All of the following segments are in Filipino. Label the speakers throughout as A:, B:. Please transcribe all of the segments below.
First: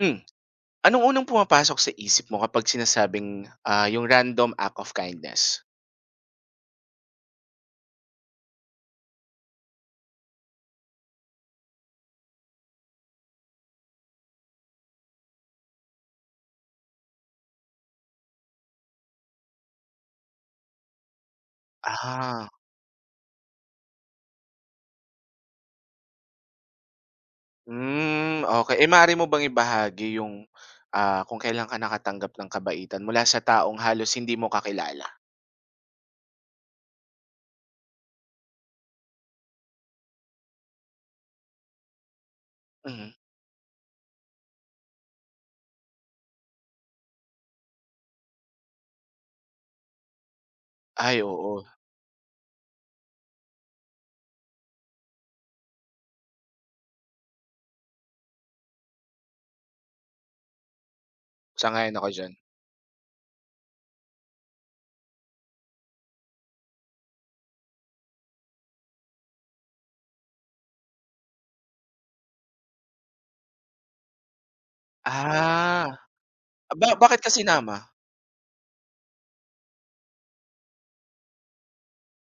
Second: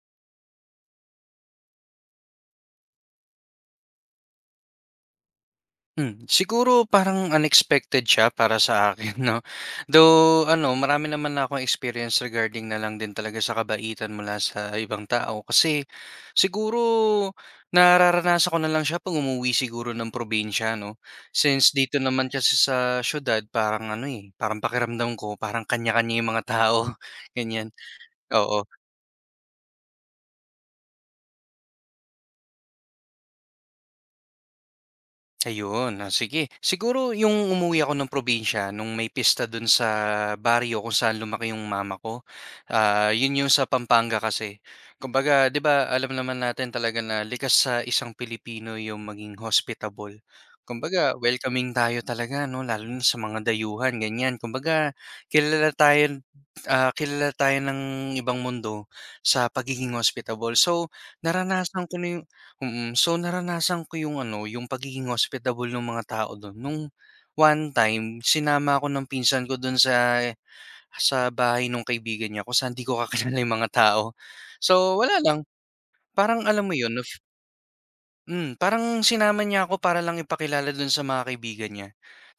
A: Hmm, anong unang pumapasok sa isip mo kapag sinasabing, yung random act of kindness?
B: Siguro parang unexpected siya para sa akin 'no. Though ano, marami naman na akong experience regarding na lang din talaga sa kabaitan mula sa ibang tao kasi siguro nararanasan ko na lang siya 'pag umuwi siguro ng probinsya 'no. Since dito naman
A: Ah,
B: kasi sa siyudad parang ano, eh, parang pakiramdam ko parang kanya-kanya yung mga tao, ganyan,
A: hmm,
B: oo.
A: okay e maaari mo bang ibahagi yung, kung kailan ka nakatanggap ng kabaitan mula sa taong halos hindi mo kakilala?
B: Ayun, sige. Siguro yung umuwi ako ng probinsya nung may pista dun sa baryo kung saan lumaki yung mama ko. Ah,
A: Mhm.
B: yun yung sa Pampanga kasi. Kumbaga, 'di ba, alam naman natin talaga na likas sa isang Pilipino yung maging hospitable. Kumbaga,
A: Ay, oo,
B: welcoming tayo talaga, no? Lalo na sa mga dayuhan, ganyan. Kumbaga, kilala tayo, kilala tayo ng ibang mundo sa pagiging hospitable. So,
A: sang
B: naranasan ko
A: ako
B: na yung
A: diyan.
B: Mm. So, naranasan ko yung ano, yung pagiging hospitable ng mga tao don. Nung one time, sinama ako ng pinsan ko don sa bahay nung kaibigan niya kung saan hindi ko kakilala yung mga tao. So, wala lang,
A: Ah,
B: parang alam mo
A: ba
B: yun,
A: bakit kasi sinama?
B: parang sinama niya ako para lang ipakilala dun sa mga kaibigan niya.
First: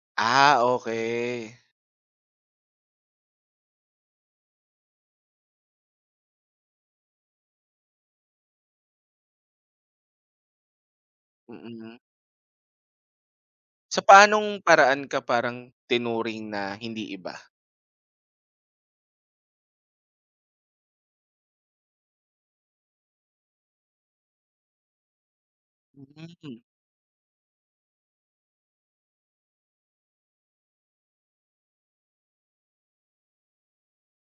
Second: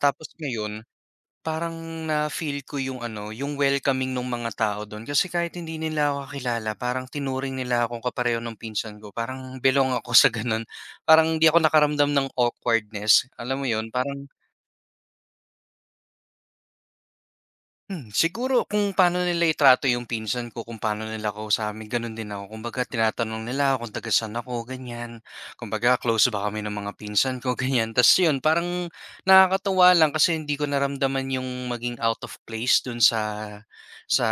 B: Tapos
A: Ah,
B: ngayon,
A: okay
B: parang na-feel ko yung ano, yung welcoming nung mga tao dun kasi kahit hindi nila ako kakilala parang tinuring nila akong kapareho ng pinsan ko, parang belong ako sa ganun. Parang hindi ako
A: mm.
B: nakaramdam ng awkwardness, alam mo yun?
A: Sa
B: Parang
A: paanong paraan ka parang tinuring na hindi iba?
B: Hmm, siguro kung paano nila yung pinsan ko, kung paano nila ako sa kausapin, gano'n din ako. Kumbaga tinatanong nila kung taga saan ako, ganyan. Kumbaga close ba
A: Hmm,
B: kami ng mga pinsan ko, ganyan. Tapos yun, parang nakakatuwa lang kasi hindi ko naramdaman yung maging out of place sa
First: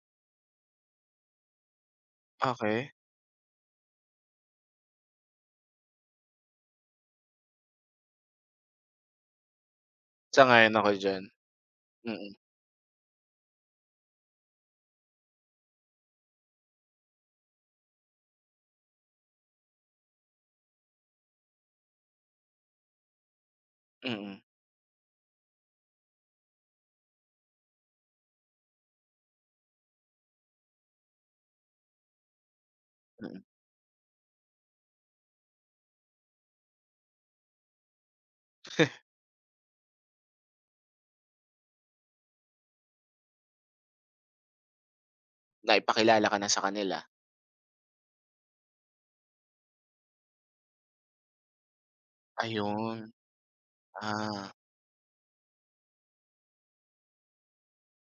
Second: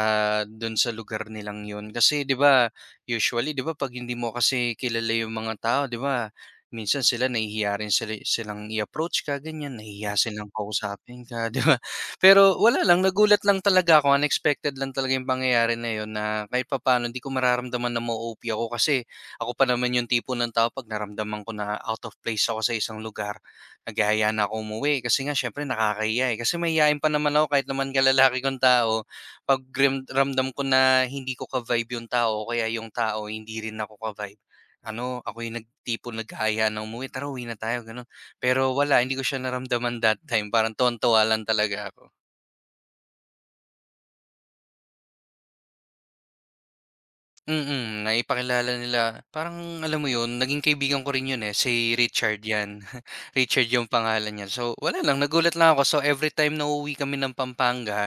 B: dun sa lugar nilang yun. Kasi 'di ba,
A: okey,
B: usually 'di ba pag hindi mo kasi kilala yung mga tao, 'di ba? Minsan sila nahihiya rin silang i-approach ka, ganyan, nahihiya silang
A: sang-ayon ako diyan.
B: kausapin ka, 'di ba?
A: Mm,
B: Pero wala lang, nagulat lang talaga ako, unexpected lang talaga yung pangyayari na yun na kahit papaano hindi ko mararamdaman na ma-OP ako kasi ako pa naman yung tipo ng tao 'pag naramdaman ko na out of place ako sa isang lugar, naghahaya
A: mm,
B: na ako umuwi kasi nga siyempre nakakahiya, eh. Kasi mahiyain pa naman ako kahit naman kalalaki kong tao, 'pag ramdam ko na hindi ko ka-vibe yung tao o kaya yung tao
A: mm.
B: hindi rin ako ka-vibe, ano, ako yung tipong naghahaya na umuwi, "Tara, uwi na tayo," gano'n. Pero wala, hindi ko siya naramdaman that time, parang tuwang lang talaga ako.
A: Naipakilala ka na sa kanila?
B: Mm, naipakilala nila parang alam mo 'yun, naging kaibigan ko rin 'yun, eh, si Richard 'yan.
A: Ayun,
B: Richard 'yung pangalan niya.
A: ah,
B: So, wala lang nagulat lang ako. So, every time na uuwi kami ng Pampanga,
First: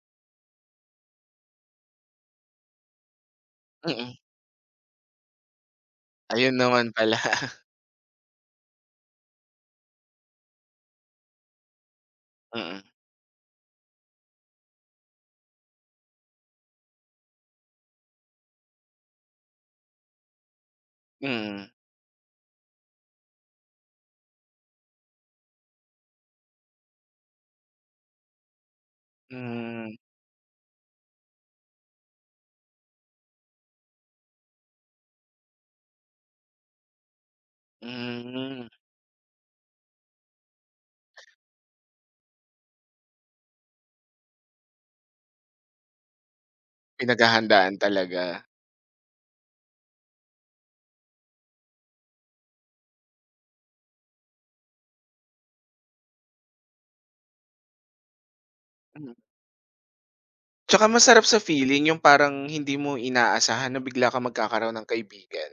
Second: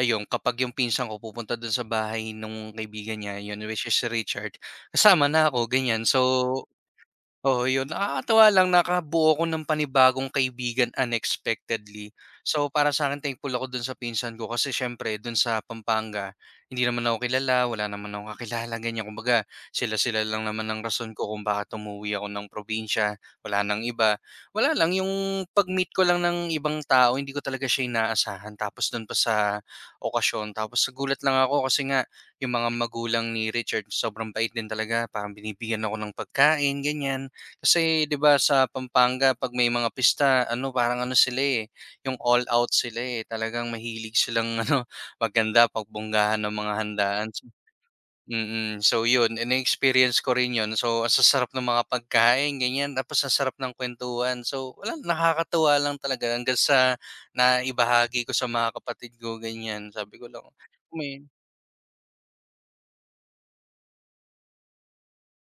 B: ayun kapag 'yung pinsan ko pupunta dun sa bahay nung kaibigan niya, 'yun which is si
A: mm.
B: Richard, kasama na ako, ganiyan. So,
A: Ayun naman pala.
B: oo, yun. Nakakatuwa lang nakabuo ako ng panibagong kaibigan unexpectedly. So,
A: Mm,
B: para sa akin thankful ako dun sa pinsan ko kasi siyempre dun sa Pampanga, hindi naman ako kilala, wala naman akong kakilala, ganyan. Kumbaga sila-sila lang naman ang rason ko kung bakit
A: mm,
B: umuwi ako ng probinsya, wala ng iba. Wala lang, yung pag-meet ko lang ng ibang tao hindi ko talaga siya inaasahan tapos dun pa sa
A: hmm,
B: okasyon. Tapos nagulat lang ako kasi nga yung mga magulang ni Richard sobrang bait din talaga, parang binibigyan ako ng pagkain, ganyan. Kasi 'di ba sa
A: hmm,
B: Pampanga 'pag may mga pista ano, parang ano sila, eh, yung all out sila, eh. Talagang mahilig silang ano, maghanda, pagbonggahan ng mga handaan.
A: pinaghahandaan talaga.
B: Mm, so yun, eh, na-experience ko rin yun. So, ang sasarap ng mga pagkain, ganyan, tapos ang sarap ng kuwentuhan. So, wala, nakakatuwa lang talaga hanggang sa naibahagi ko sa mga
A: Mm.
B: kapatid ko, ganyan. Sabi ko lang,
A: Tsaka masarap
B: may
A: sa feeling yung parang hindi mo inaasahan na bigla kang magkakaroon ng kaibigan,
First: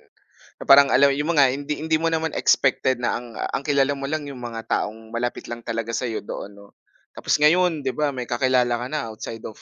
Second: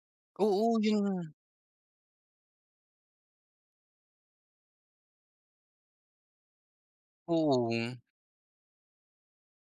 A: na
B: oo,
A: parang alam yung
B: yun.
A: mga hindi hindi mo naman expected na ang kilala mo lang yung mga taong malapit lang talaga sa'yo doon 'no. Tapos ngayon
B: Oo,
A: 'di ba may kakilala ka na outside of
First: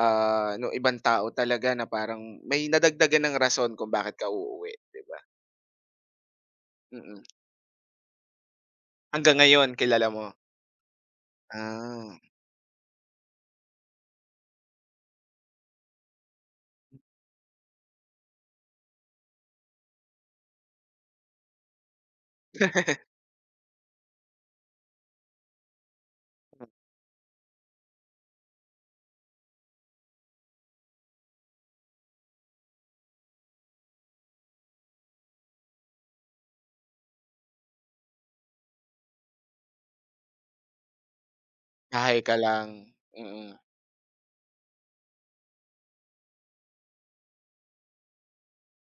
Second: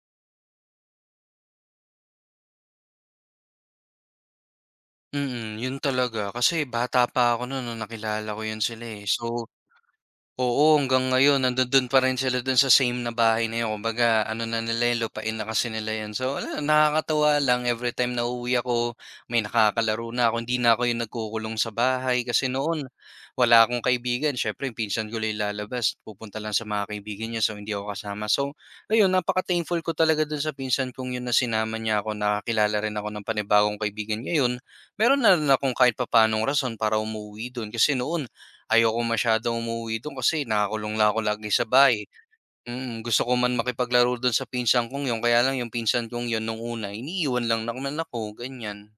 A: nung ibang tao talaga na parang may nadagdagan ng rason kung bakit ka uuwi, 'di ba?
B: yun talaga. Kasi bata
A: Mm.
B: pa ako nun nung nakilala ko yun sila, eh.
A: Hanggang
B: So,
A: ngayon kilala mo?
B: oo, hanggang ngayon nandun pa rin
A: Ah,
B: sila dun sa same na bahay na 'yon. Kumbaga ano na nila 'yon, lupain na kasi nila 'yan. So wala, nakakatuwa lang everytime na uuwi ako, may nakakalaro na ako. Hindi na ako 'yung nagkukulong sa bahay kasi noon wala akong kaibigan. Siyempre 'yung pinsan ko lang lalabas, pupunta lang sa mga kaibigan niya, so hindi ako kasama. So ayun, napaka-thankful ko talaga dun sa pinsan kong 'yun na sinama niya ako. Nakakilala rin ako ng panibagong kaibigan ngayon. Meron na rin akong kahit papanong rason para umuwi dun kasi noon, ayoko masyadong umuwi dun kasi nakakulong lang ako lagi sa bahay.
A: Bahay ka lang,
B: Mm, gusto ko
A: mm.
B: man makipaglaro dun sa pinsan kong yun, kaya lang yung pinsan kong yun nung una iniiwan lang naman ako, ganyan.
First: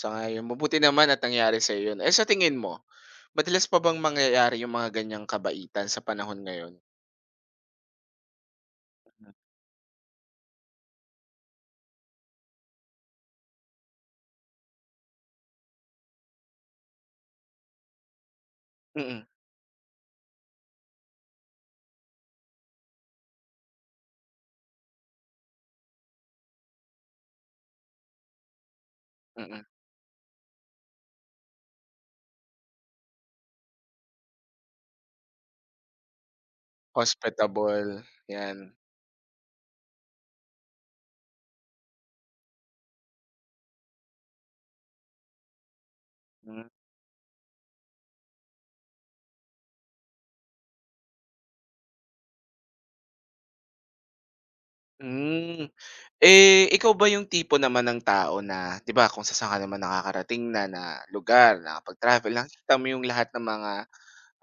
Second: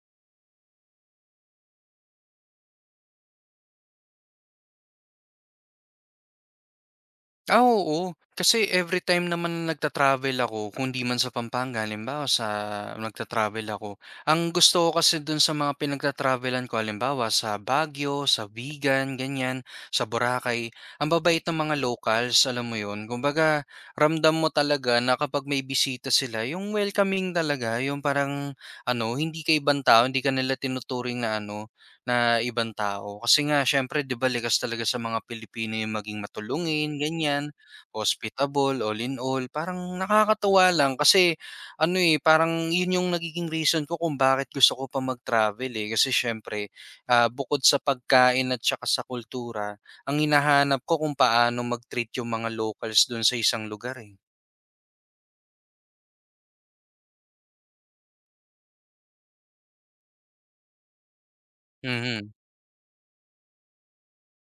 A: Sang-ayon. Mabuti naman at nangyari sa 'yun. Eh, sa tingin mo, madalas pa bang mangyayari yung mga ganiyang kabaitan sa panahon ngayon?
B: Ah, oo. Kasi every time naman nagta-travel ako kung 'di man sa Pampanga, halimbawa sa nagta-travel ako, ang gusto ko kasi dun sa mga pinagta travel ko, halimbawa sa Baguio, sa Vigan,
A: Mm,
B: ganyan, sa Boracay, ang babait ng mga locals, alam mo yun? Kumbaga, ramdam mo talaga na kapag may bisita sila, yung welcoming talaga, yung parang ano, hindi ka
A: mm.
B: ibang tao, hindi ka nila tinuturing na ano, na ibang tao kasi nga siyempre 'di ba likas talaga sa mga Pilipino yung maging matulungin ganyan,
A: Hospitable, 'yan.
B: hospitable, all in all. Parang nakakatawa lang kasi ano, eh, parang yun yung nagiging reason ko kung bakit gusto ko pa mag-travel, eh, kasi
A: Hmm,
B: siyempre, bukod sa pagkain at saka sa kultura, ang hinahanap ko kung paano mag-treat yung mga locals dun sa isang lugar, eh.
A: hmm. Eh, ikaw ba yung tipo naman ng tao na 'di ba kung sa saan ka naman nakakarating na na lugar,
B: Mhm.
A: nakapag-travel, nakikita mo yung lahat ng mga,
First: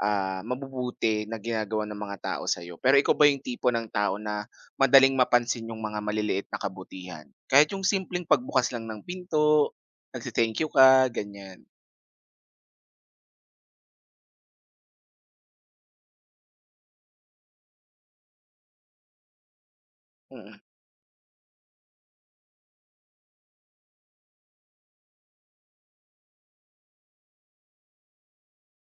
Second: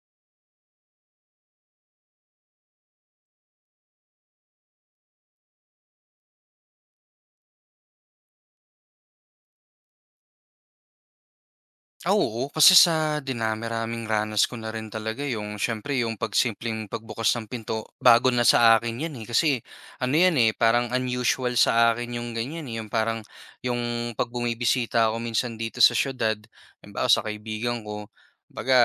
A: mabubuti na ginagawa ng mga tao sa'yo. Pero ikaw ba yung tipo ng tao na madaling mapansin yung mga maliliit na kabutihan? Kahit yung simpleng pagbukas lang ng pinto, nagte-thank you ka, ganyan.
B: Ah, oo, kasi sa dinami-raming ranas ko na rin talaga yung siyempre yung pagsimpleng pagbukas ng pinto, bago na sa akin 'yan, eh. Kasi ano 'yan, eh,
A: Mm,
B: parang unusual sa akin yung ganyan, eh, yung parang yung 'pag bumibisita ako minsan dito sa siyudad, halimbawa sa kaibigan ko, kumbaga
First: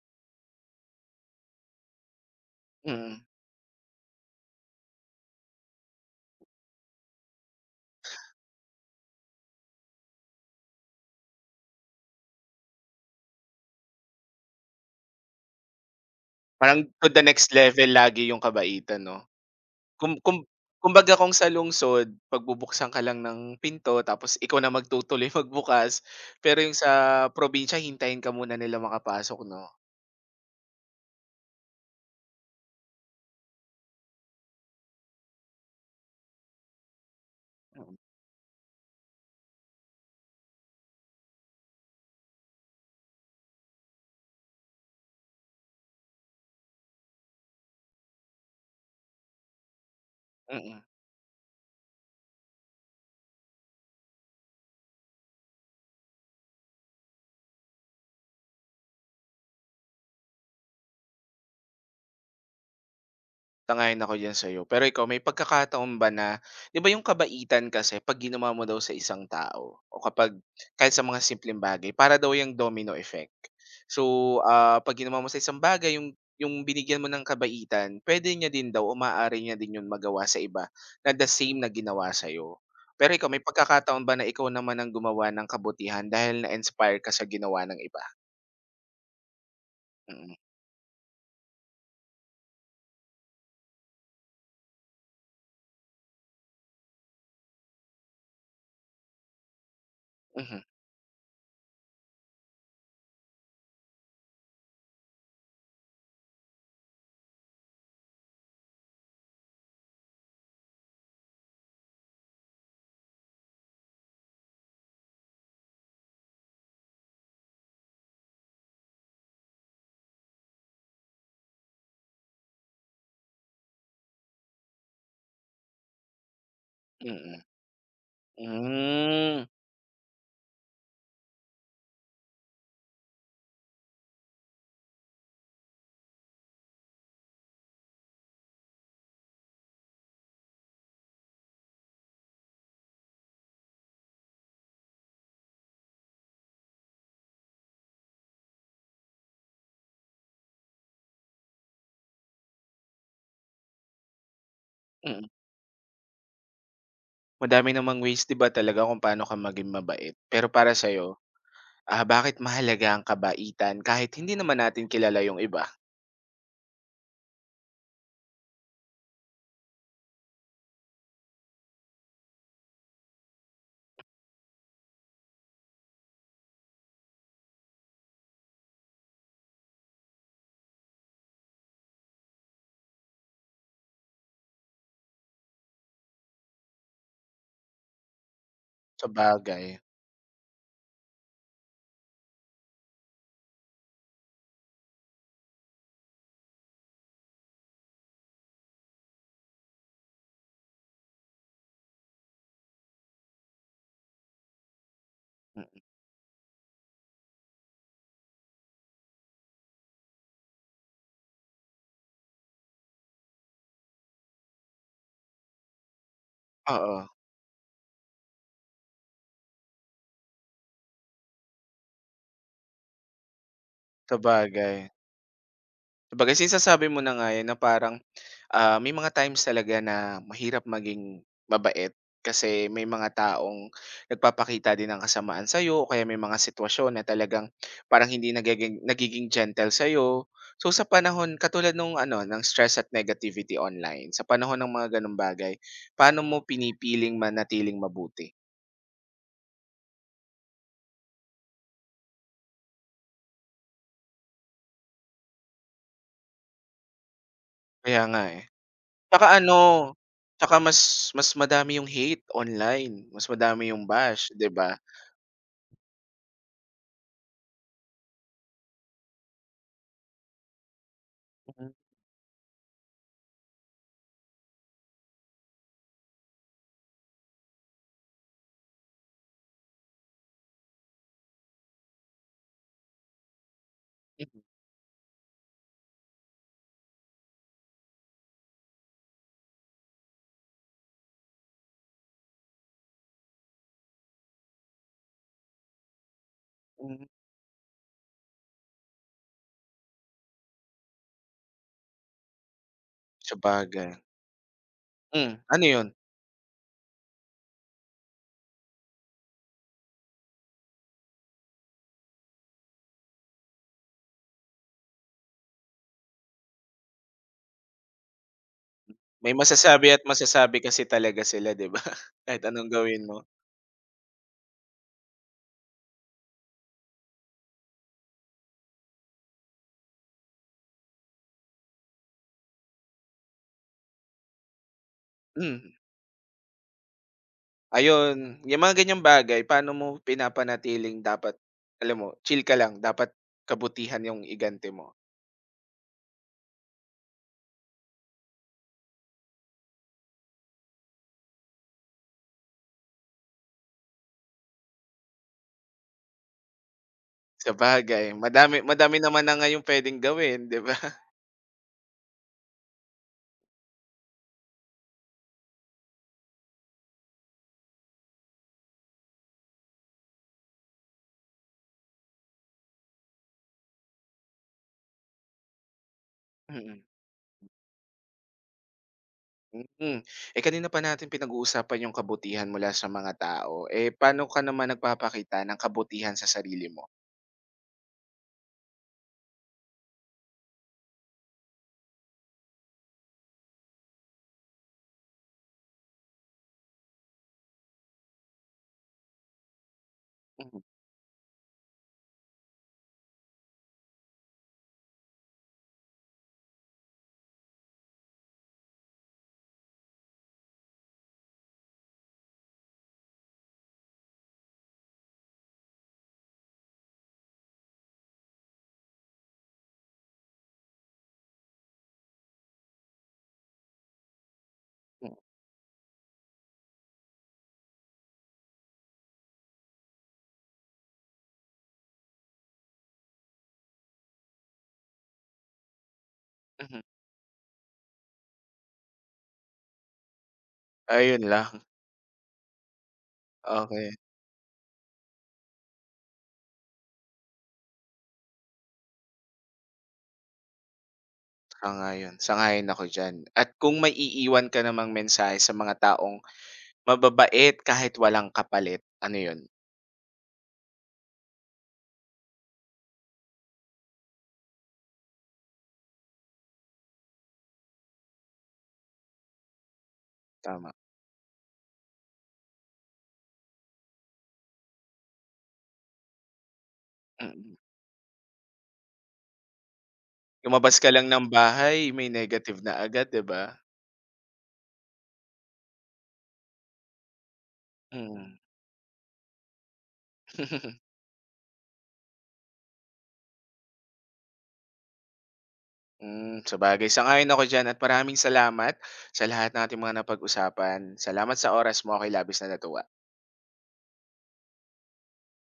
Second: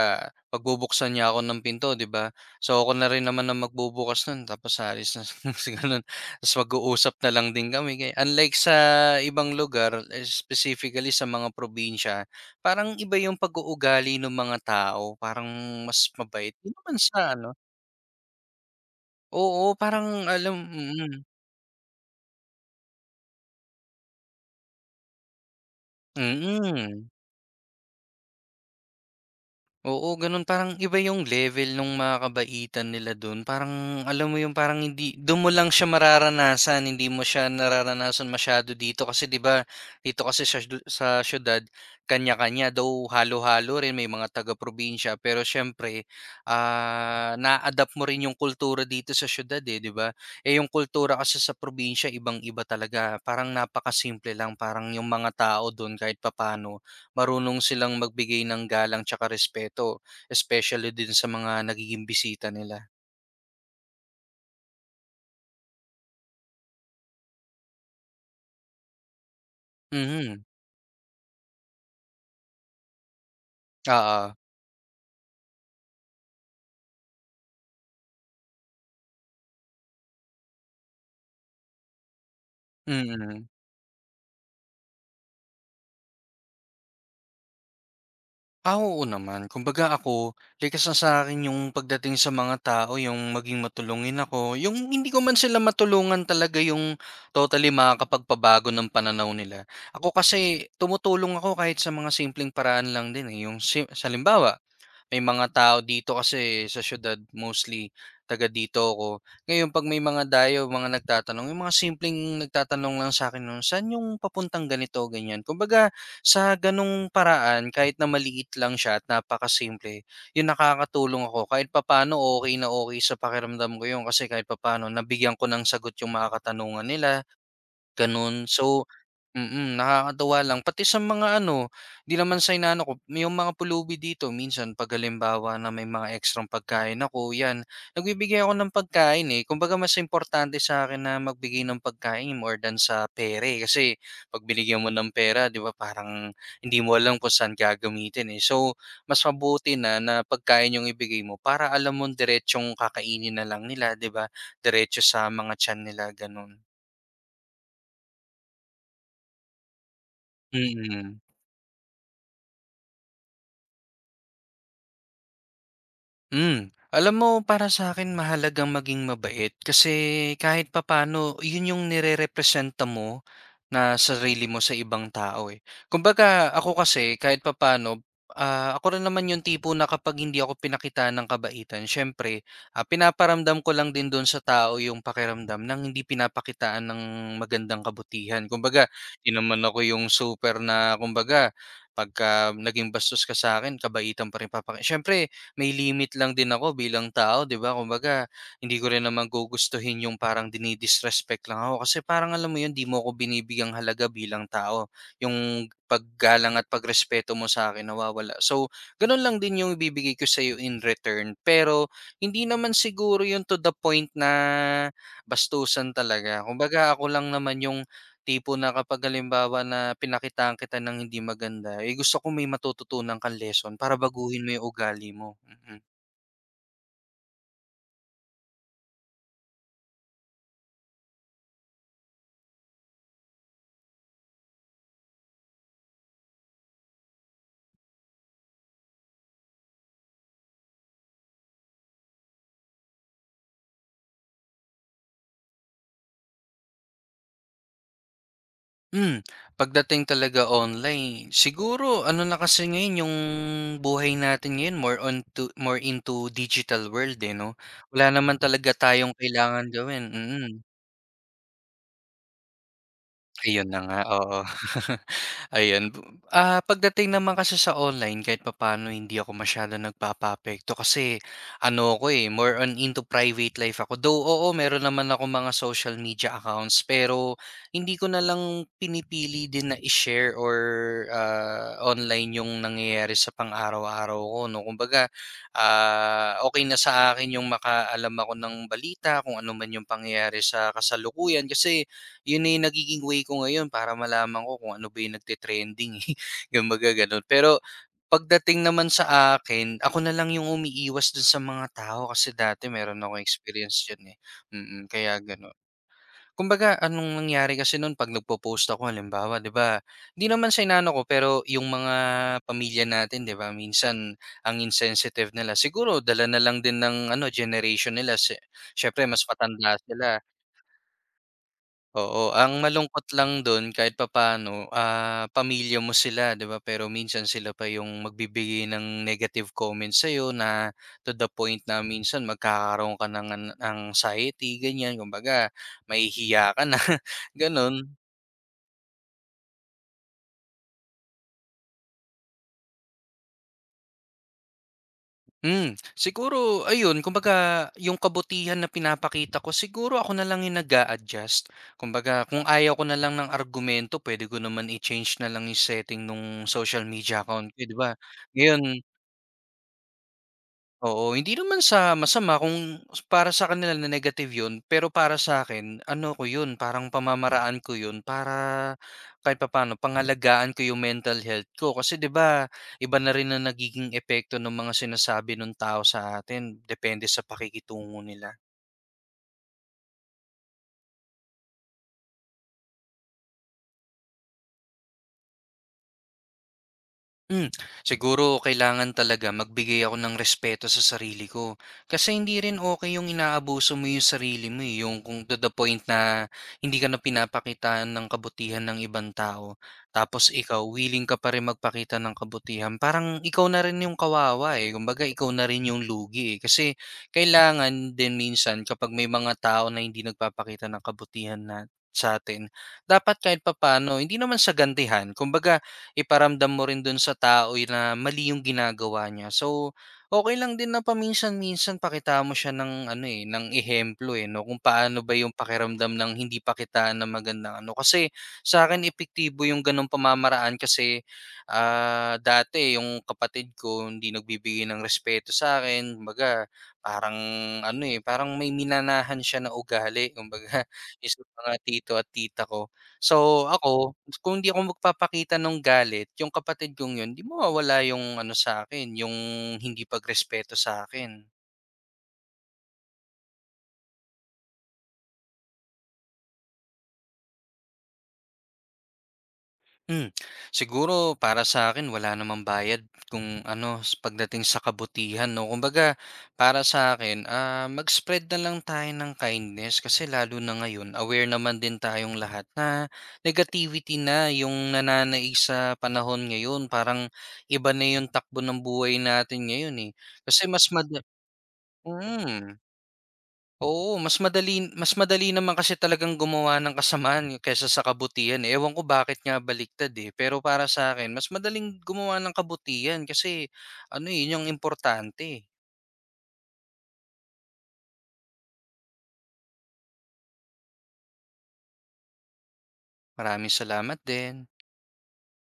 B: pagbubuksan niya ako ng pinto, 'di ba? So, ako na
A: mm.
B: rin naman ang magbubukas nun tapos aalis na si gano'n. Tapos mag-uusap na lang din kami, ganyan. Unlike sa ibang lugar, eh, specifically sa mga probinsya. Parang iba yung pag-uugali ng mga tao, parang mas mabait din
A: Parang
B: naman
A: to the
B: sa
A: next
B: ano,
A: level lagi yung kabaitan 'no?
B: oo parang
A: Kum kum
B: alam
A: kumbaga kung sa lungsod pagbubuksan ka lang ng pinto tapos ikaw na magtutuloy magbukas, pero yung sa
B: mm.
A: probinsya hintayin ka muna nila makapasok 'no?
B: Oo, gano'n. Parang iba yung level nung mga kabaitan nila dun. Parang alam mo yung parang hindi dun mo lang siya mararanasan, hindi mo siya
A: Mm,
B: nararanasan masyado dito kasi 'di ba, dito kasi sa siyudad kanya-kanya, though halo-halo rin, may mga taga-probinsya. Pero siyempre, naa-adapt mo rin yung kultura dito sa siyudad, eh, 'di ba? Eh, yung
A: mm.
B: kultura kasi sa probinsya ibang-iba talaga. Parang napakasimple lang, parang yung mga tao dun kahit papaano marunong silang magbigay ng galang tsaka respeto, especially din sa mga nagiging bisita nila.
A: Sang-ayon ako diyan sa'yo. Pero ikaw, may pagkakataon ba na 'di ba yung kabaitan kasi 'pag ginawa mo daw sa isang tao o kapag
B: Mhm,
A: kahit sa mga simpleng bagay para daw yung domino effect.
B: oo,
A: So, 'pag ginawa mo sa isang bagay yung binigyan mo ng kabaitan, puwede niya din daw o maaari niya din yun magawa sa iba na the same na ginawa sa'yo. Pero ikaw, may
B: mm.
A: pagkakataon ba na ikaw naman ang gumawa ng kabutihan dahil na-inspire ka sa ginawa ng iba?
B: Ah, oo naman. Kumbaga
A: Mm.
B: ako, likas na sa'kin yung pagdating sa mga tao, yung maging matulungin ako, yung hindi ko man sila matulungan talaga yung totally makakapagpabago ng pananaw nila. Ako
A: Mhm.
B: kasi tumutulong ako kahit sa mga simpleng paraan lang din, eh, yung si sa may mga tao dito kasi sa siyudad mostly taga dito ako. Ngayon 'pag may mga dayo, mga nagtatanong, yung mga simpleng nagtatanong lang sa akin nun, "Saan yung papuntang ganito?" ganyan. Kumbaga sa gano'ng paraan kahit na maliit lang siya at napakasimple, yun nakakatulong ako kahit papaano okey na okey sa pakiramdam ko yun kasi kahit papaano nabigyan ko ng sagot yung mga katanungan nila.
A: Mm.
B: Gano'n. So
A: Hmm.
B: nakakatuwa lang. Pati sa mga ano, di naman sa inaano ko, may yung mga pulubi dito minsan 'pag halimbawa na may mga ekstrang pagkain ako, 'yan, nagbibigay ako ng pagkain, eh. Kumbaga mas importante sa akin na magbigay ng pagkain more than sa pere. Kasi 'pag binigyan mo ng pera, 'di ba, parang hindi mo alam kung saan gagamitin, eh. So, mas mabuti na na pagkain yung ibigay mo para alam mo diretsong kakainin na lang nila, 'di ba? Diretso
A: Mm.
B: sa mga tiyan nila, gano'n.
A: Madami namang ways 'di ba talaga kung paano ka maging mabait. Pero para sa'yo,
B: Mm.
A: bakit mahalaga ang kabaitan kahit hindi naman natin kilala yung iba?
B: Alam mo para sa akin mahalagang maging mabait kasi kahit papaano yun yung nirerepresenta mo na sarili mo sa ibang tao, eh. Kumbaga ako kasi kahit papaano, ako rin naman yung tipo na kapag hindi ako pinakita ng kabaitan siyempre, pinaparamdam ko lang din dun sa tao yung pakiramdam ng hindi pinapakitaan ng magandang kabutihan. Kumbaga di naman
A: Sabagay,
B: ako yung super na kumbaga pagka naging bastos ka sa akin kabaitan pa rin papaki siyempre may limit lang din ako bilang tao, 'di ba? Kumbaga, hindi ko rin naman gugustuhin yung parang dini-disrespect lang ako kasi parang alam mo yun, 'di mo ako binibigyang halaga bilang tao. Yung
A: hmm,
B: paggalang at pagrespeto mo sa akin nawawala. So, ganun lang din yung ibibigay ko sa iyo in return. Pero hindi naman siguro yun to the point na bastusan talaga. Kumbaga,
A: oo,
B: ako lang naman yung tipo na kapag halimbawa na pinakitaan kita ng hindi maganda, eh, gusto ko may matututunan kang lesson para baguhin mo yung
A: sabagay.
B: ugali mo, mm.
A: Sabagay sinasabi mo na nga yan na parang, may mga times talaga na mahirap maging mabait kasi may mga taong nagpapakita din ng kasamaan sa'yo o kaya may mga sitwasyon na talagang parang hindi nagiging nagiging gentle sa'yo. So, sa panahon katulad nung ano, ng stress at negativity online, sa panahon ng mga gano'ng bagay, paano mo pinipiling manatiling mabuti?
B: Hmm, pagdating talaga online, siguro ano na kasi ngayon yung buhay natin ngayon more on to more into digital world, eh, 'no?
A: Kaya
B: Wala
A: nga,
B: naman
A: eh.
B: talaga tayong
A: 'Tsaka ano,
B: kailangan gawin, mm.
A: 'tsaka mas mas madami yung hate online, mas madami
B: Ayun na
A: yung
B: nga,
A: bash,
B: oo.
A: 'di ba?
B: Ayan, pagdating naman kasi sa online kahit papaano hindi ako masyadong nagpapaapekto kasi ano ako, eh, more on into private life ako. Though, oo, meron naman ako mga social media accounts pero hindi ko na lang pinipili din na i-share or, online yung nangyayari sa pang-araw-araw ko 'no. Kumbaga, okay na sa akin yung makaalam ako ng balita kung ano man yung pangyayari sa kasalukuyan kasi yun na yung nagiging way ko ngayon para malaman ko kung ano ba yung nagte-trending, eh, kumbaga
A: Hmm,
B: gano'n. Pero pagdating naman sa akin, ako na lang yung umiiwas dun sa mga tao kasi dati meron akong experience
A: sabagay.
B: yun eh, kaya
A: Hmm,
B: gano'n.
A: ano 'yun?
B: Kumbaga anong nangyari kasi nun 'pag nagpo-post ako halimbawa 'di ba, hindi naman sa inaano ko pero yung mga pamilya natin 'di ba minsan ang insensitive nila. Siguro dala na lang din ng ano generation nila siyempre mas
A: May
B: matanda
A: masasabi at
B: sila.
A: masasabi kasi talaga sila 'di ba?
B: Oo,
A: Kahit
B: ang
A: anong gawin
B: malungkot
A: mo.
B: lang dun kahit papaano, ah, pamilya mo sila 'di ba, pero minsan sila pa yung magbibigay ng negative comments sa'yo na to the point na minsan magkakaroon ka ng anxiety ganyan, kumbaga
A: Hmm,
B: mahihiya ka na ganun.
A: ayun, yung mga ganyang bagay paano mo pinapanatiling dapat alam mo, chill ka lang dapat kabutihan yung iganti mo.
B: Siguro ayun kumbaga yung kabutihan na pinapakita ko siguro ako na lang yung nag-a-adjust. Kumbaga kung ayaw ko na lang ng argumento pwede ko naman i-change na lang yung setting nung social media account ko, 'di ba?
A: Sabagay madami
B: Ngayon
A: madami naman na ngayong puwedeng gawin 'di ba?
B: Oo, hindi naman sa masama kung para sa kanila na negative 'yun, pero para sa akin ano ko 'yun, parang pamamaraan ko 'yun para kahit papaano pangalagaan ko 'yung mental health ko. Kasi 'di ba, iba na rin na nagiging epekto ng mga sinasabi nung tao sa atin
A: Mm,
B: depende sa pakikitungo nila.
A: mm. Mm. Eh, kanina pa natin pinag-uusapan yung kabutihan mula sa mga tao, eh, paano ka naman nagpapakita ng kabutihan sa sarili mo?
B: Hmm, siguro kailangan talaga magbigay ako ng respeto sa sarili ko. Kasi hindi rin okay yung inaabuso mo yung sarili mo, eh, yung kung to the point na hindi ka na pinapakitaan ng kabutihan ng ibang tao, tapos
A: Mhm,
B: ikaw willing ka pa rin magpakita ng kabutihan. Parang ikaw na rin yung kawawa, eh, kumbaga ikaw na rin yung lugi, eh. Kasi kailangan din minsan kapag may mga tao na hindi nagpapakita ng kabutihan na sa'tin, dapat kahit papano hindi naman sa gantihan, kumbaga iparamdam mo rin dun sa tao yun na mali yung ginagawa niya. So, okay lang din na paminsan-minsan pakita mo siya ng ano, eh, ng ehemplo, eh, 'no, kung paano
A: mm,
B: ba yung pakiramdam ng hindi pakita na magandang ano. Kasi sa akin epektibo yung gano'ng pamamaraan kasi, dati yung kapatid ko hindi nagbibigay ng respeto sa akin. Kumbaga
A: mhm.
B: parang ano, eh, parang may minanahan siya na ugali kumbaga is
A: Ayun lang,
B: mga tito at tita ko. So,
A: okay.
B: ako kung hindi ako magpapakita ng galit, yung kapatid kong yun, 'di mawawala yung ano sa akin, yung hindi pagrespeto sa akin.
A: Sang-ayon, sang ako diyan. At kung mai-iiwan ka namang mensahe sa mga taong mababait kahit walang kapalit, ano 'yun,
B: Hmm, siguro para sa'kin wala namang bayad kung ano, pagdating sa kabutihan 'no. Kumbaga para sa'kin, mag-spread na lang tayo ng kindness kasi lalo na
A: tama,
B: ngayon aware naman din tayong lahat na negativity na yung nananaig sa panahon ngayon. Parang
A: mm.
B: iba na yung takbo ng buhay natin ngayon, eh. Kasi mas
A: Lumabas ka
B: mada
A: lang ng bahay may negative
B: mm.
A: na agad, 'di ba?
B: Oo, mas madali naman kasi talagang gumawa ng kasamaan kaysa sa
A: Mm.
B: kabutihan, eh. Ewan ko bakit nga baliktad, eh. Pero para sa akin mas madaling gumawa ng kabutihan kasi ano, eh, yun yung importante.
A: Sabagay sang-ayon ako diyan at maraming salamat sa lahat ng ating mga napag-usapan. Salamat sa oras mo, ako'y labis na natuwa.
B: Maraming salamat din.